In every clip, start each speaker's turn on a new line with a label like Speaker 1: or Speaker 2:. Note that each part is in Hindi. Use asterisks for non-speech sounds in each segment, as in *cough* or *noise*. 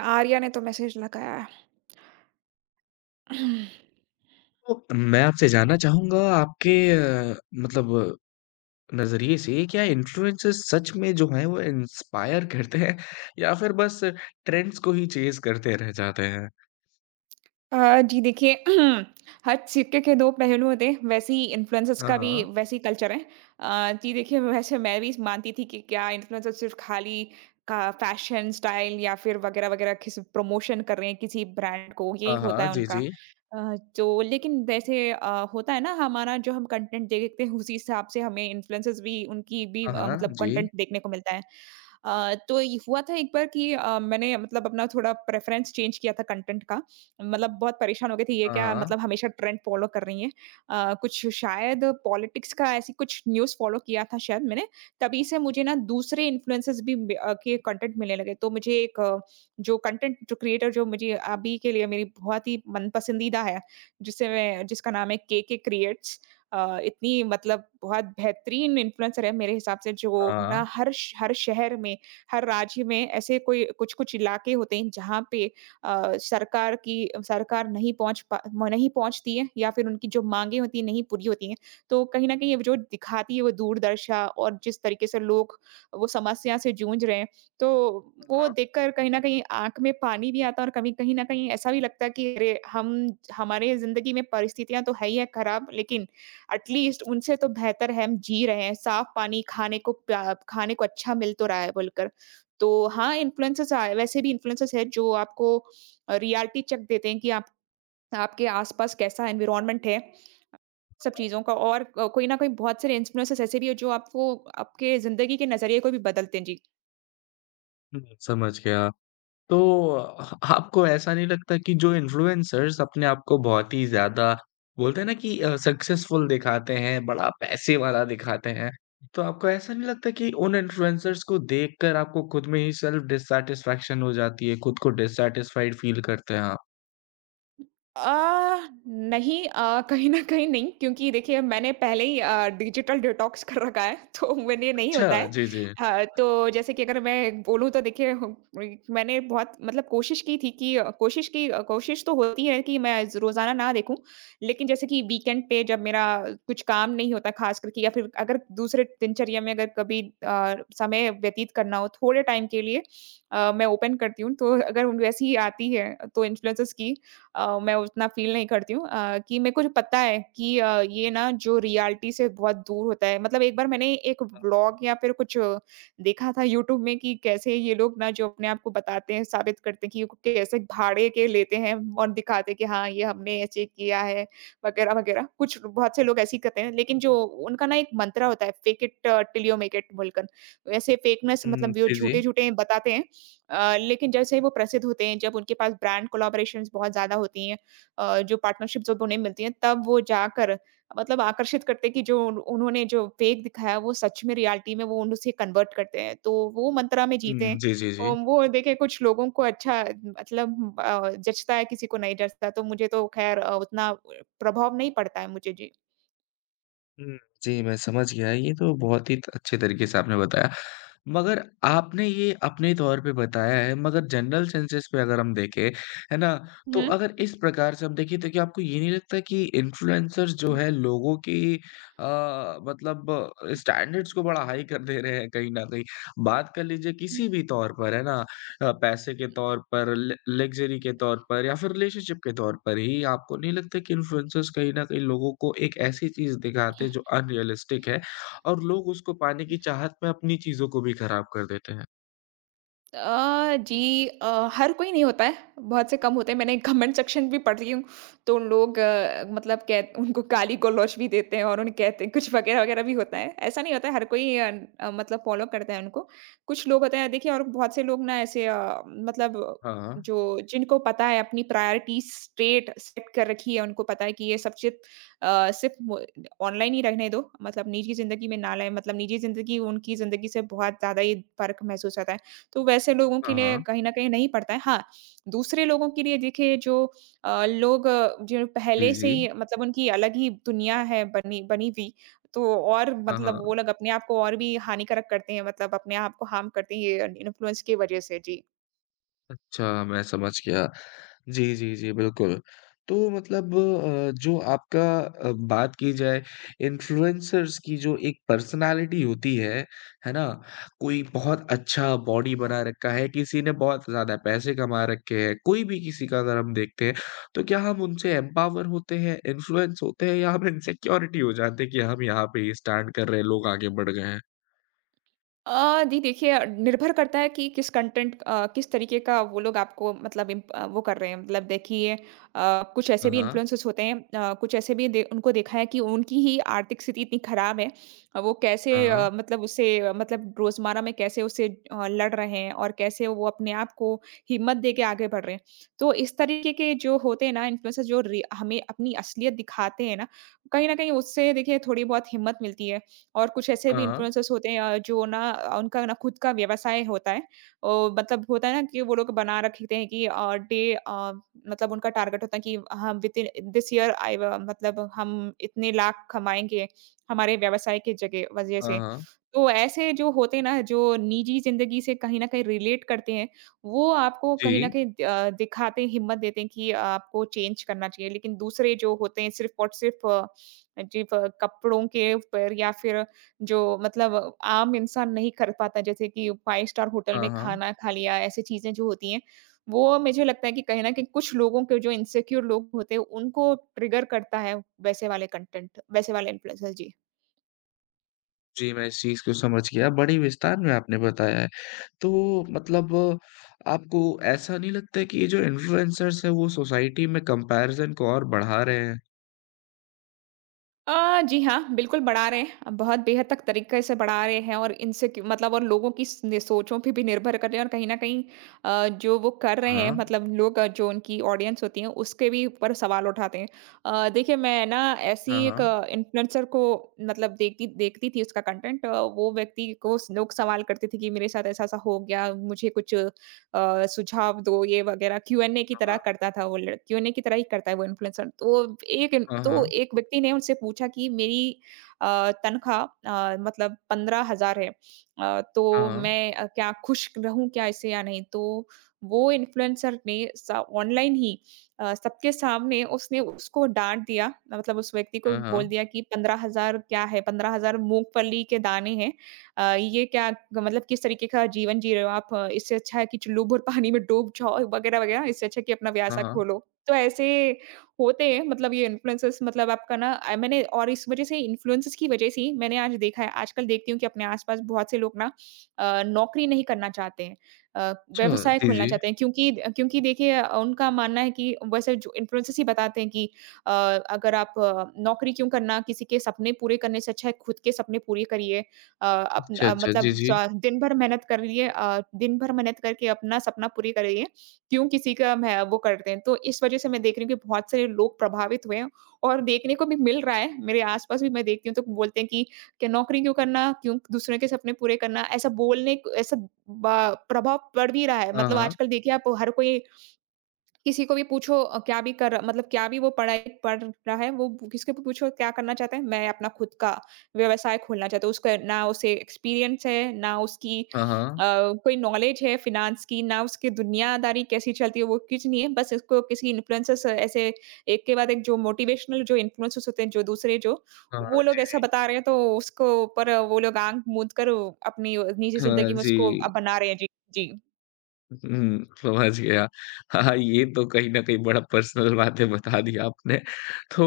Speaker 1: आर्या ने तो मैसेज लगाया है। *clears throat*
Speaker 2: तो मैं आपसे जानना चाहूँगा आपके मतलब नज़रिए से क्या इन्फ्लुएंसर्स सच में जो हैं वो इंस्पायर करते हैं या फिर बस ट्रेंड्स को ही चेज़ करते रह जाते हैं?
Speaker 1: जी देखिए। *clears throat* हर सिक्के के दो पहलू होते हैं, वैसे ही इन्फ्लुएंसर्स
Speaker 2: हाँ,
Speaker 1: का भी
Speaker 2: हाँ।
Speaker 1: वैसे ही कल्चर है। जी देखिए, वैसे मैं भी मानती थी कि क्या इन्फ्लुएंसर सिर्फ खाली का फैशन स्टाइल या फिर वगैरह वगैरह किसी प्रमोशन कर रहे हैं किसी ब्रांड को, यही
Speaker 2: हाँ,
Speaker 1: होता
Speaker 2: हाँ।
Speaker 1: है
Speaker 2: जी,
Speaker 1: उनका।
Speaker 2: जी।
Speaker 1: तो लेकिन जैसे होता है ना, हमारा जो हम कंटेंट देखते हैं उसी हिसाब से हमें इन्फ्लुएंसर्स भी, उनकी भी
Speaker 2: हाँ, हाँ।
Speaker 1: मतलब
Speaker 2: जी।
Speaker 1: कंटेंट देखने को मिलता है। तो ये हुआ था एक बार कि मैंने मतलब अपना थोड़ा प्रेफ़रेंस चेंज किया था कंटेंट का। मतलब बहुत परेशान हो गई थी, ये
Speaker 2: हाँ,
Speaker 1: क्या
Speaker 2: हाँ।
Speaker 1: मतलब हमेशा ट्रेंड फ़ॉलो कर रही हैं। कुछ शायद पॉलिटिक्स का, ऐसी कुछ न्यूज़ फ़ॉलो किया था शायद मैंने, तभी से मुझे ना दूसरे इन्फ्लुएंसर्स भी के कंटेंट मिलने लगे। तो मुझे एक जो कंटेंट, जो क्रिएटर जो मुझे अभी के लिए मेरी बहुत ही मन पसंदीदा है, जिसे मैं जिसका नाम है केके क्रिएट्स। इतनी मतलब बहुत बेहतरीन इन्फ्लुएंसर है मेरे हिसाब से, जो
Speaker 2: हाँ,
Speaker 1: ना हर शहर में, हर राज्य में ऐसे कोई कुछ-कुछ इलाके होते हैं जहाँ पे अ, सरकार की सरकार नहीं पहुँचती है या फिर उनकी जो माँगें होती हैं नहीं पूरी होती हैं। तो कहीं न कहीं ये जो दिखाती है वो दूरदर्शा, और जिस तरीके से लोग वो समस्या से जूझ रहे हैं, तो वो
Speaker 2: हाँ।
Speaker 1: देखकर कहीं न कहीं आँख में पानी भी आता है, और कभी कहीं न कहीं ऐसा भी लगता है कि अरे! हम हमारे ज़िंदगी में परिस्थितियाँ तो है ही है खराब, लेकिन एटलीस्ट उनसे तो बेहतर है हम जी रहे हैं, साफ़ पानी, खाने को अच्छा मिल तो रहा है बोलकर। तो हाँ, इन्फ्लुएंसर्स आए, वैसे भी इन्फ्लुएंसर्स हैं जो आपको रियलिटी चेक देते हैं कि आप आपके आस-पास कैसा एनवायरनमेंट है, सब चीज़ों का, और कोई न कोई बहुत सारे इन्फ्लुएंसर्स ऐसे भी हैं जो आपको आपके ज़िंदगी के नज़रिए को भी बदलते हैं। जी।
Speaker 2: हुँ, समझ गया। तो आपको ऐसा नहीं लगता कि जो इन्फ्लुएंसर्स अपने आप को बहुत ही ज़्यादा बोलते हैं ना कि सक्सेसफुल दिखाते हैं, बड़ा पैसे वाला दिखाते हैं, तो आपको ऐसा नहीं लगता कि उन इन्फ्लुएंसर्स को देखकर आपको खुद में ही सेल्फ डिससैटिस्फैक्शन हो जाती है, खुद को डिससैटिस्फाइड फील करते हैं आप?
Speaker 1: नहीं, कहीं न कहीं नहीं, क्योंकि देखिए मैंने पहले ही डिजिटल डिटॉक्स कर रखा है। *laughs* तो मेरे लिए नहीं
Speaker 2: अच्छा,
Speaker 1: होता है।
Speaker 2: जी, जी।
Speaker 1: हाँ, तो जैसे कि अगर मैं बोलूँ तो देखिए, हम वही, मैंने बहुत मतलब कोशिश की थी कि कोशिश तो होती है कि मैं ज़ रोज़ाना ना देखूँ। लेकिन जैसे कि वीकेंड पे जब मेरा कुछ काम नहीं होता ख़ासकर के, या फिर अगर दूसरे दिनचर्या में अगर कभी समय व्यतीत करना हो थोड़े टाइम के लिए, मैं ओपन करती हूँ। तो अगर उन वैसी ही आती है तो इन्फ्लुएंसर्स की, मैं उतना फ़ील नहीं करती हूँ, कि मेरे को जो पता है कि ये ना जो रियलिटी से बहुत दूर होता है, मतलब एक बार मैंने एक व्लॉग या फिर कुछ देखा था यूट्यूब में कि कैसे ये लोग ना जो अपने आप को बताते हैं, साबित करते हैं कि वो कैसे भाड़े के लेते हैं और दिखाते हैं कि हाँ, ये हमने ऐसे किया है वगैरह-वगैरह। कुछ बहुत से लोग ऐसे ही करते हैं, लेकिन जो उनका ना एक मंत्रा होता है, fake it till you make it बोलकर। वैसे फेकनेस
Speaker 2: हुँ,
Speaker 1: मतलब वो
Speaker 2: जी, जी।
Speaker 1: झूठे-झूठे बताते हैं। लेकिन जैसे ही वो प्रसिद्ध होते हैं, जब उनके पास ब्रांड कोलैबोरेशंस बहुत ज़्यादा होती हैं, जो पार्टनरशिप जब उन्हें मिलती हैं, तब वो जाकर मतलब आकर्षित करते हैं कि जो उन उन्होंने जो फेक दिखाया, वो सच में रियलिटी में वो उन उसे कन्वर्ट करते हैं। तो वो मंत्रा में जीते
Speaker 2: हुँ,
Speaker 1: हैं।
Speaker 2: जी, जी, जी।
Speaker 1: वो देखिए, कुछ लोगों को अच्छा मतलब जचता है, किसी को नहीं जचता, तो मुझे तो खैर उतना प्रभाव नहीं पड़ता है मुझे। जी।
Speaker 2: हुँ, जी, मैं समझ गया। ये तो बहुत ही त अच्छे तरीके से आपने बताया। मगर आपने ये अपने तौर पे बताया है, मगर जनरल सेंसेस पे अगर हम देखें, है ना? तो अगर इस प्रकार से हम देखें, तो क्या आपको ये नहीं लगता कि इन्फ्लुएंसर्स जो है, लोगों की अ, मतलब स्टैंडर्ड्स को बड़ा हाई कर दे रहे हैं कहीं न कहीं? बात कर लीजिए
Speaker 1: हुँ।
Speaker 2: किसी भी तौर पर, है ना? पैसे के तौर पर, ल लग्ज़री के तौर पर या फिर रिलेशनशिप के तौर पर ही आपको नहीं लगता कि इन्फ्लुएंसर्स कहीं न कहीं लोगों को एक ऐसी चीज़ दिखाते हैं जो अनरियलिस्टिक है और लोग उसको पाने की चाहत में अपनी चीज़ों को भी खराब कर देते हैं?
Speaker 1: जी, हर कोई नहीं होता है, बहुत से कम होते हैं, मैंने कमेंट सेक्शन भी पढ़ रही हूँ, तो उन लोग मतलब, कह उनको गाली-गलौच भी देते हैं और उन्हें कहते हैं कुछ वगैरह-वगैरह भी होता है, ऐसा नहीं होता है, हर कोई मतलब फ़ॉलो करता है उनको। कुछ लोग होते हैं देखिए, और बहुत से लोग ना ऐसे मतलब
Speaker 2: हाँ,
Speaker 1: जो, जिनको पता है अपनी प्रायोरिटी स्ट्रेट सेट कर रखी है, उनको पता है कि ये सब चीज़ अ, सिर्फ़ मो ऑनलाइन ही रहने दो, मतलब निजी ज़िंदगी में ना लाएँ, मतलब निजी ज़िंदगी उनकी ज़िंदगी से बहुत ज़्यादा ही फ़र्क महसूस होता है। तो वैसे लोगों
Speaker 2: हाँ,
Speaker 1: के लिए
Speaker 2: हाँ।
Speaker 1: कहीं न कहीं नहीं पड़ता है। हाँ, दूसरे लोगों के लिए देखिए जो जो
Speaker 2: जी,
Speaker 1: पहले से
Speaker 2: जी।
Speaker 1: ही मतलब उनकी अलग ही दुनिया है बनी बनी हुई, तो और
Speaker 2: हाँ,
Speaker 1: मतलब
Speaker 2: हाँ।
Speaker 1: वो लोग अपने आप को और भी हानिकारक करते हैं, मतलब अपने आप को हार्म करते हैं, ये इन्फ्लुएंस की वज़ह से। जी।
Speaker 2: अच्छा, मैं समझ गया। जी, जी, जी, बिल्कुल। तो मतलब जो आपका बात की जाए इन्फ्लुएंसर्स की जो एक पर्सनैलिटी होती है ना? कोई बहुत अच्छा बॉडी बना रखा है, किसी ने बहुत ज़्यादा पैसे कमा रखे हैं, कोई भी किसी का अगर हम देखते हैं, तो क्या हम उनसे एम्पावर होते हैं, इन्फ्लुएंस होते हैं या हम इनसिक्योरिटी हो जाते हैं कि हम यहाँ पे ही स्टैंड कर रहे हैं, लोग आगे बढ़ गए हैं?
Speaker 1: जी देखिए, निर्भर करता है कि किस कंटेंट, किस तरीके का वो लोग आपको मतलब वो कर रहे हैं, मतलब देखिए कुछ ऐसे
Speaker 2: हाँ,
Speaker 1: भी
Speaker 2: हाँ,
Speaker 1: इन्फ्लुएंसर्स होते हैं कुछ ऐसे भी दे उनको देखा है कि उनकी ही आर्थिक स्थिति इतनी खराब है, वो कैसे
Speaker 2: हाँ,
Speaker 1: मतलब उससे मतलब रोजमर्रा में कैसे उससे लड़ रहे हैं और कैसे वो अपने आप को हिम्मत दे के आगे बढ़ रहे हैं। तो इस तरीके के जो होते हैं ना इन्फ्लुएंसर, हमें अपनी असलियत दिखाते हैं ना, कहीं ना कहीं उससे देखिए थोड़ी बहुत हिम्मत मिलती है, और कुछ ऐसे भी
Speaker 2: हाँ,
Speaker 1: इन्फ्लुएंसर्स होते हैं उनका ना खुद का व्यवसाय होता है। ओ मतलब होता है ना कि वो लोग बना रखते हैं कि मतलब उनका टारगेट होता है कि हम विथिन दिस ईयर आई व मतलब हम इतने लाख कमाएँगे हमारे व्यवसाय के जगह वजह
Speaker 2: हाँ,
Speaker 1: से।
Speaker 2: हाँ।
Speaker 1: तो ऐसे जो होते हैं ना, जो निजी ज़िंदगी से कहीं न कहीं रिलेट करते हैं, वो आपको
Speaker 2: जी।
Speaker 1: कहीं न कहीं दिखाते हैं, हिम्मत देते हैं कि आपको चेंज करना चाहिए। लेकिन दूसरे जो होते हैं सिर्फ़ और सिर्फ़ अ, जी प कपड़ों के ऊपर, या फिर जो मतलब आम इंसान नहीं कर पाता, जैसे कि 5 स्टार होटल में
Speaker 2: हाँ, हाँ।
Speaker 1: खाना खा लिया, ऐसी चीज़ें जो होती हैं, वो मुझे लगता है कि कहीं न कहीं कुछ लोगों के, जो इनसिक्योर लोग होते हैं, उनको ट्रिगर करता है वैसे वाले कंटेंट, वैसे वाले इन्फ्लुएंसर्स। जी।
Speaker 2: जी, मैं इस चीज़ को समझ गया, बड़ी विस्तार में आपने बताया है। तो मतलब आपको ऐसा नहीं लगता है कि ये जो इन्फ्लुएंसर्स हैं, वो सोसाइटी में कंपैरिज़न को और बढ़ा रहे हैं?
Speaker 1: जी हाँ, बिल्कुल बढ़ा रहे हैं। बहुत बेहद तक तरीके से बढ़ा रहे हैं, और इनसे क्यू मतलब और लोगों की स ने सोचों पे भी निर्भर कर रहे हैं, और कहीं न कहीं जो वो कर रहे हैं
Speaker 2: हाँ।
Speaker 1: मतलब लोग, जो उनकी ऑडियंस होती है, उसके भी ऊपर सवाल उठाते हैं। देखिए मैं ना ऐसी
Speaker 2: हाँ,
Speaker 1: एक
Speaker 2: हाँ।
Speaker 1: इन्फ्लुएंसर को मतलब देखती देखती थी उसका कंटेंट। वो व्यक्ति को स लोग सवाल करते थे कि मेरे साथ ऐसा-ऐसा हो गया, मुझे कुछ सुझाव दो ये वगैरह, क्यूएनए की तरह करता था, वो लड़ क्यूएनए की तरह ही करता है वो इन्फ्लुएंसर। तो एक इन
Speaker 2: हाँ,
Speaker 1: तो
Speaker 2: हाँ।
Speaker 1: एक व्यक्ति ने उनसे पूछा कि मेरी तनख्वाह मतलब 15,000 है, तो
Speaker 2: हाँ, हाँ।
Speaker 1: मैं क्या खुश रहूँ क्या इससे या नहीं? तो वो इन्फ्लुएंसर ने स ऑनलाइन ही सबके सामने उसने उसको डाँट दिया, मतलब उस व्यक्ति को
Speaker 2: हाँ, हाँ। हाँ,
Speaker 1: बोल
Speaker 2: हाँ।
Speaker 1: दिया कि 15,000 क्या है? 15,000 मूँगफली के दाने हैं। ये क्या मतलब, किस तरीके का जीवन जी रहे हो आप? इससे अच्छा है कि लोभ और पानी में डूब जाओ वगैरह-वगैरह, इससे अच्छा है कि अपना
Speaker 2: हाँ,
Speaker 1: व्यवसाय
Speaker 2: हाँ।
Speaker 1: खोलो। तो ऐसे होते हैं मतलब ये इन्फ्लुएंसर्स, मतलब आपका ना मैंने, और इस वज़ह से इन्फ्लुएंसर्स की वज़ह से ही मैंने आज देखा है आजकल देखती हूँ कि अपने आस-पास बहुत से लोग ना नौकरी नहीं करना चाहते हैं।
Speaker 2: अच्छा,
Speaker 1: व्यवसाय
Speaker 2: जी,
Speaker 1: खोलना
Speaker 2: जी।
Speaker 1: चाहते हैं, क्योंकि क्योंकि देखिए उनका मानना है कि वैसे जो इन्फ्लुएंसर्स ही बताते हैं कि अगर आप नौकरी क्यों करना? किसी के सपने पूरे करने से अच्छा है खुद के सपने पूरे करिए।
Speaker 2: अच्छा, अच्छा। जी,
Speaker 1: मतलब
Speaker 2: जी।
Speaker 1: चा दिन भर मेहनत कर लिए अ, दिन भर मेहनत करके अपना सपना पूरी कर रही है, क्यों किसी का, मैं वो करते हैं। तो इस वज़ह से मैं देख रही हूँ कि बहुत सारे लोग प्रभावित हुए हैं, और देखने को भी मिल रहा है, मेरे आस-पास भी मैं देखती हूँ तो बोलते हैं कि क्या नौकरी क्यों करना? क्यों दूसरों के सपने पूरे करना? ऐसा बोलने क ऐसा बा प्रभाव पड़ भी रहा है।
Speaker 2: हाँ,
Speaker 1: मतलब
Speaker 2: हाँ।
Speaker 1: आजकल देखिए आप, हर कोई किसी को भी पूछो क्या भी कर मतलब क्या भी वो पढ़ाई पढ़ रहा है, वो किसको भी पूछो क्या करना चाहता है? मैं अपना खुद का व्यवसाय खोलना चाहता हूँ। उसका ना उसे एक्सपीरियंस है, ना उसकी
Speaker 2: हाँ, हाँ।
Speaker 1: अ, कोई नॉलेज है फ़िनांस की, ना उसकी दुनियादारी कैसी चलती है, वो कुछ नहीं है। बस इसको किसी इन्फ्लुएंसर्स ऐसे एक के बाद एक जो मोटिवेशनल जो इन्फ्लुएंसर्स होते हैं, जो दूसरे जो,
Speaker 2: हाँ, हाँ।
Speaker 1: वो लोग ऐसा बता रहे हैं तो उसको ऊपर वो लोग आँख मूंद कर अपनी निजी
Speaker 2: हाँ,
Speaker 1: ज़िंदगी में
Speaker 2: जी।
Speaker 1: उसको बना रहे हैं। जी, जी।
Speaker 2: हुँ, समझ गया। हाँ, ये तो कहीं न कहीं बड़ा पर्सनल बातें बता दी आपने। तो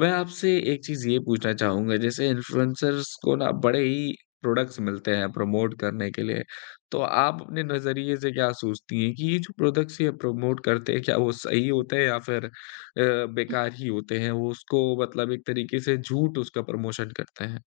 Speaker 2: मैं आपसे एक चीज़ ये पूछना चाहूँगा जैसे इन्फ्लुएंसर्स को ना बड़े ही प्रोडक्ट्स मिलते हैं प्रमोट करने के लिए। तो आप अपने नज़रिए से क्या सोचती हैं कि ये जो प्रोडक्ट्स ये प्रमोट करते हैं क्या वो सही होते हैं या फिर बेकार ही होते हैं? वो उसको मतलब एक तरीके से झूठ उसका प्रमोशन करते हैं।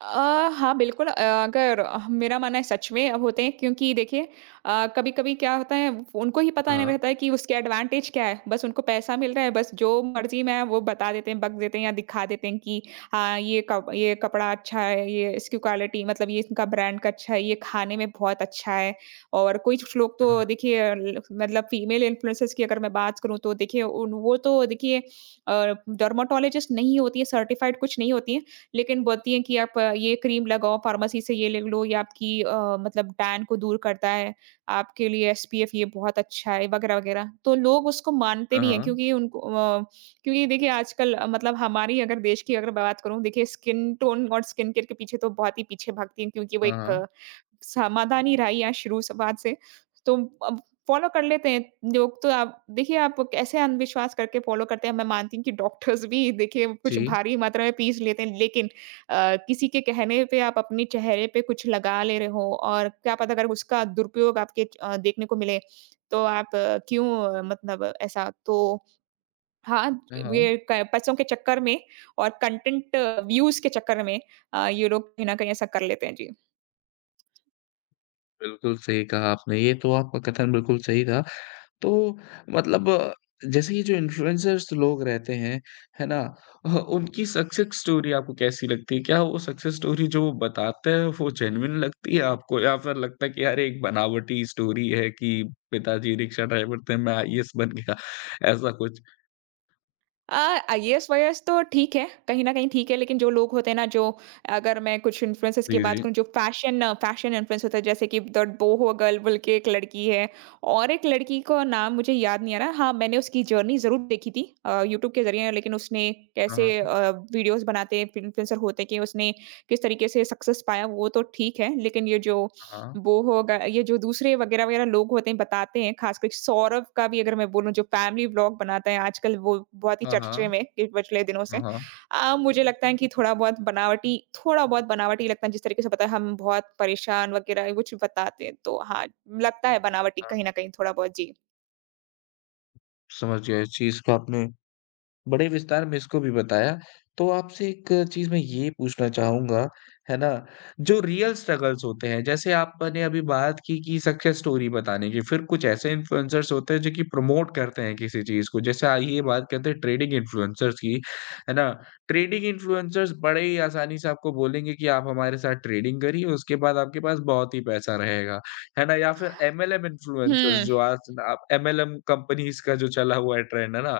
Speaker 1: हाँ, बिल्कुल अगर मेरा मानना है सच में अब होते हैं क्योंकि देखिए कभी-कभी क्या होता है उनको ही पता नहीं
Speaker 2: हाँ,
Speaker 1: रहता है कि उसके एडवांटेज क्या है। बस उनको पैसा मिल रहा है, बस जो मर्ज़ी में है वो बता देते हैं, बक देते हैं या दिखा देते हैं कि हाँ, ये कपड़ा अच्छा है, ये इसकी क्वालिटी मतलब ये इनका ब्रांड का अच्छा है, ये खाने में बहुत अच्छा है। और कुछ लोग
Speaker 2: हाँ,
Speaker 1: तो देखिए अ, ल मतलब फीमेल इन्फ्लुएंसर्स की अगर मैं बात करूँ तो देखिए उन वो तो देखिए डर्मेटोलॉजिस्ट नहीं होती है, सर्टिफाइड कुछ नहीं होती है। लेकिन बोलती हैं कि आप ये क्रीम लगाओ, फार्मेसी से ये ले लो, ये आपकी मतलब टैन को दूर करता है, आपके लिए एसपीएफ ये बहुत अच्छा है, वगैरह-वगैरह। तो लोग उसको मानते
Speaker 2: हाँ,
Speaker 1: भी हैं
Speaker 2: हाँ,
Speaker 1: क्योंकि देखिए आजकल मतलब हमारी अगर देश की अगर बात करूँ, देखिए स्किन टोन और स्किन केयर के पीछे तो बहुत ही पीछे भागती हैं क्योंकि वो
Speaker 2: हाँ,
Speaker 1: एक
Speaker 2: हाँ।
Speaker 1: समाधान ही रहा है यहाँ शुरू से बाद से। तो अ, फ़ॉलो कर लेते हैं लोग तो आप देखिए आप कैसे अंधविश्वास करके फ़ॉलो करते हैं, मैं मानती हूँ कि डॉक्टर्स भी देखिए कुछ
Speaker 2: जी,
Speaker 1: भारी मात्रा में पीस लेते हैं, लेकिन किसी के कहने पे आप अपने चेहरे पे कुछ लगा ले रहे हो और क्या पता अगर उसका दुरुपयोग आपके देखने को मिले, तो आप क्यों मतलब ऐसा तो हाँ,
Speaker 2: हाँ, हाँ।
Speaker 1: ये क पैसों के चक्कर में और कंटेंट व्यूज़ के चक्कर में ये लोग कहीं न कहीं ऐसा कर लेते हैं। जी।
Speaker 2: बिल्कुल सही कहा आपने। ये तो आपका कथन बिल्कुल सही था। तो मतलब जैसे ये जो इन्फ्लुएंसर्स लोग रहते हैं, है ना? ह उनकी सक्सेस स्टोरी आपको कैसी लगती है? क्या वो सक्सेस स्टोरी जो वो बताते हैं वो जेन्युइन लगती है आपको या फिर लगता है कि यार एक बनावटी स्टोरी है कि पिताजी रिक्शा ड्राइवर थे, मैं आईएएस बन गया ऐसा कुछ?
Speaker 1: अ, आईएएस-वाईएएस तो ठीक है, कहीं न कहीं ठीक है, लेकिन जो लोग होते हैं ना, जो अगर मैं कुछ इन्फ्लुएंसर्स की
Speaker 2: जी,
Speaker 1: बात
Speaker 2: जी।
Speaker 1: करूँ, जो फैशन फैशन इन्फ्लुएंस होता है, जैसे कि द बोहो गर्ल बोल के एक लड़की है और एक लड़की का नाम मुझे याद नहीं आ रहा। हाँ, मैंने उसकी जर्नी ज़रूर देखी थी यूट्यूब के ज़रिए, लेकिन उसने कैसे
Speaker 2: हाँ,
Speaker 1: वीडियोज़ बनाते हैं, इन्फ्लुएंसर होते हैं कि उसने किस तरीके से सक्सेस पाया, वो तो ठीक है, लेकिन ये जो
Speaker 2: हाँ।
Speaker 1: वो होगा ये जो दूसरे वगैरह-वगैरह लोग होते हैं, बताते हैं, ख़ासकर सौरभ का भी अगर मैं बोलूँ जो फैमिली व्लॉग बनाता है आजकल वो बहुत ही
Speaker 2: हाँ,
Speaker 1: चर्चे
Speaker 2: हाँ।
Speaker 1: में है कि पिछले दिनों
Speaker 2: हाँ,
Speaker 1: से।
Speaker 2: हाँ।
Speaker 1: मुझे लगता है कि थोड़ा बहुत बनावटी लगता है जिस तरीके से पता है हम बहुत परेशान वगैरह कुछ बताते हैं। तो हाँ, लगता है बनावटी
Speaker 2: हाँ,
Speaker 1: कहीं न कहीं थोड़ा बहुत जी।
Speaker 2: समझ गया इस चीज़ को आपने बड़े विस्तार में इसको भी बताया। तो आपसे एक चीज़ मैं ये पूछना चाहूँगा, है ना? जो रियल स्ट्रगल्स होते हैं, जैसे आपने अभी बात की कि सक्सेस स्टोरी बताने की, फिर कुछ ऐसे इन्फ्लुएंसर्स होते हैं जो कि प्रमोट करते हैं किसी चीज़ को। जैसे आइए बात करते हैं ट्रेडिंग इन्फ्लुएंसर्स की, है ना? ट्रेडिंग इन्फ्लुएंसर्स बड़े ही आसानी से आपको बोलेंगे कि आप हमारे साथ ट्रेडिंग करिए, उसके बाद आपके पास बहुत ही पैसा रहेगा, है ना? या फिर एमएलएम इन्फ्लुएंसर्स
Speaker 1: हुँ।
Speaker 2: जो आज आप एमएलएम कंपनीज़ का जो चला हुआ है ट्रेंड, है ना?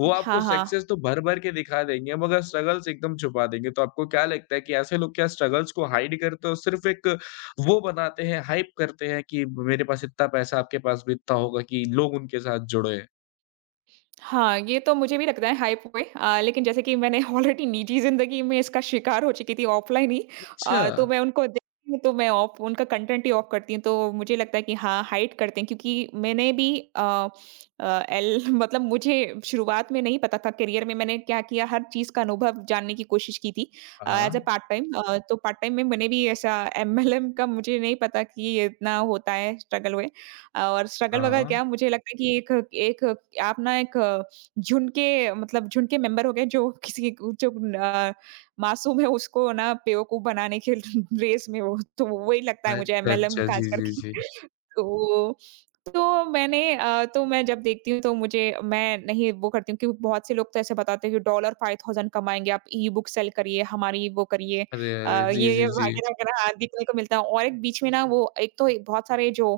Speaker 2: वो
Speaker 1: हाँ,
Speaker 2: आपको
Speaker 1: हाँ।
Speaker 2: सक्सेस तो भर-भर के दिखा देंगे मगर स्ट्रगल्स एकदम छुपा देंगे। तो आपको क्या लगता है कि ऐसे लोग क्या स्ट्रगल्स को हाइड करते हैं और सिर्फ़ एक वो बनाते हैं, हाइप करते हैं कि मेरे पास इतना पैसा आपके पास भी इतना होगा कि लोग उनके साथ जुड़े?
Speaker 1: हाँ, ये तो मुझे भी लगता है हाइप हुए लेकिन जैसे कि मैंने ऑलरेडी निजी ज़िंदगी में इसका शिकार हो चुकी थी ऑफ़लाइन ही
Speaker 2: अच्छा।
Speaker 1: तो मैं उनको देखती हूँ तो मैं ऑफ उनका कंटेंट ही ऑफ करती हूँ। तो मुझे लगता है कि हाँ, हाइड करते हैं क्योंकि मैंने भी अ अ, एल *laughs* मतलब मुझे शुरुआत में नहीं पता था करियर में मैंने क्या किया हर चीज़ का अनुभव जानने की कोशिश की थी
Speaker 2: हाँ,
Speaker 1: एज़ अ
Speaker 2: हाँ।
Speaker 1: पार्ट टाइम तो पार्ट टाइम में मैंने भी ऐसा एमएलएम का मुझे नहीं पता कि ये इतना होता है स्ट्रगल वे। और स्ट्रगल
Speaker 2: हाँ,
Speaker 1: वगैरह
Speaker 2: हाँ।
Speaker 1: क्या मुझे लगता है कि एक एक आप ना एक झुंड के मतलब झुंड के मेंबर हो गए जो *laughs* किसी जो अ, मासूम है उसको ना बेवकूफ बनाने के *laughs* रेस में हो, तो वही लगता है मुझे
Speaker 2: अच्छा,
Speaker 1: एमएलएम
Speaker 2: अच्छा।
Speaker 1: खास
Speaker 2: जी, जी,
Speaker 1: करके।
Speaker 2: जी।
Speaker 1: *laughs* तो तो मैं जब देखती हूँ तो मुझे मैं नहीं वो करती हूँ कि बहुत से लोग तो ऐसे बताते हैं कि डॉलर 5,000 कमाएँगे आप ई-बुक सेल करिए, हमारी वो करिए
Speaker 2: अरे, अरे! जी,
Speaker 1: ये
Speaker 2: जी, जी।
Speaker 1: वगैरह वगैरह हाँ, देखने को मिलता है और एक बीच में ना वो एक तो एक बहुत सारे जो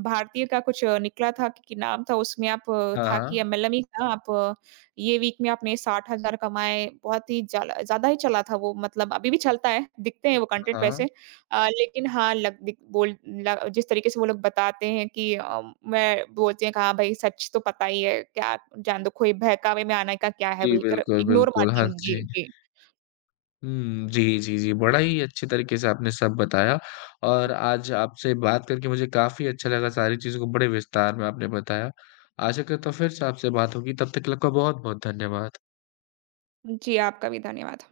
Speaker 1: भारतीय का कुछ निकला था कि नाम था उसमें आप
Speaker 2: हाँ,
Speaker 1: था कि
Speaker 2: हाँ।
Speaker 1: एमएलएम ही था आप ये वीक में आपने 60,000 कमाए, बहुत ही ज्याला ज़्यादा ही चला था वो मतलब अभी भी चलता है, दिखते हैं वो कंटेंट
Speaker 2: हाँ,
Speaker 1: वैसे।
Speaker 2: हाँ।
Speaker 1: लेकिन हाँ, लग दिक बोल ल जिस तरीके से वो लोग बताते हैं कि मैं बोलते हैं कि हाँ भाई सच तो पता ही है, क्या जान दो कोई बहकावे में आने का क्या है
Speaker 2: जी,
Speaker 1: बोलकर
Speaker 2: बिल्कुल,
Speaker 1: इग्नोर
Speaker 2: बिल्कुल।
Speaker 1: मारती
Speaker 2: हाँ
Speaker 1: हूँ। जी,
Speaker 2: जी।
Speaker 1: जी।
Speaker 2: हुँ, जी, जी, जी। बड़ा ही अच्छे तरीके से आपने सब बताया और आज आपसे बात करके मुझे काफ़ी अच्छा लगा, सारी चीज़ों को बड़े विस्तार में आपने बताया। आशा करता हूँ फिर से आपसे बात होगी, तब तक के लिए आपका बहुत-बहुत धन्यवाद।
Speaker 1: जी, आपका भी धन्यवाद।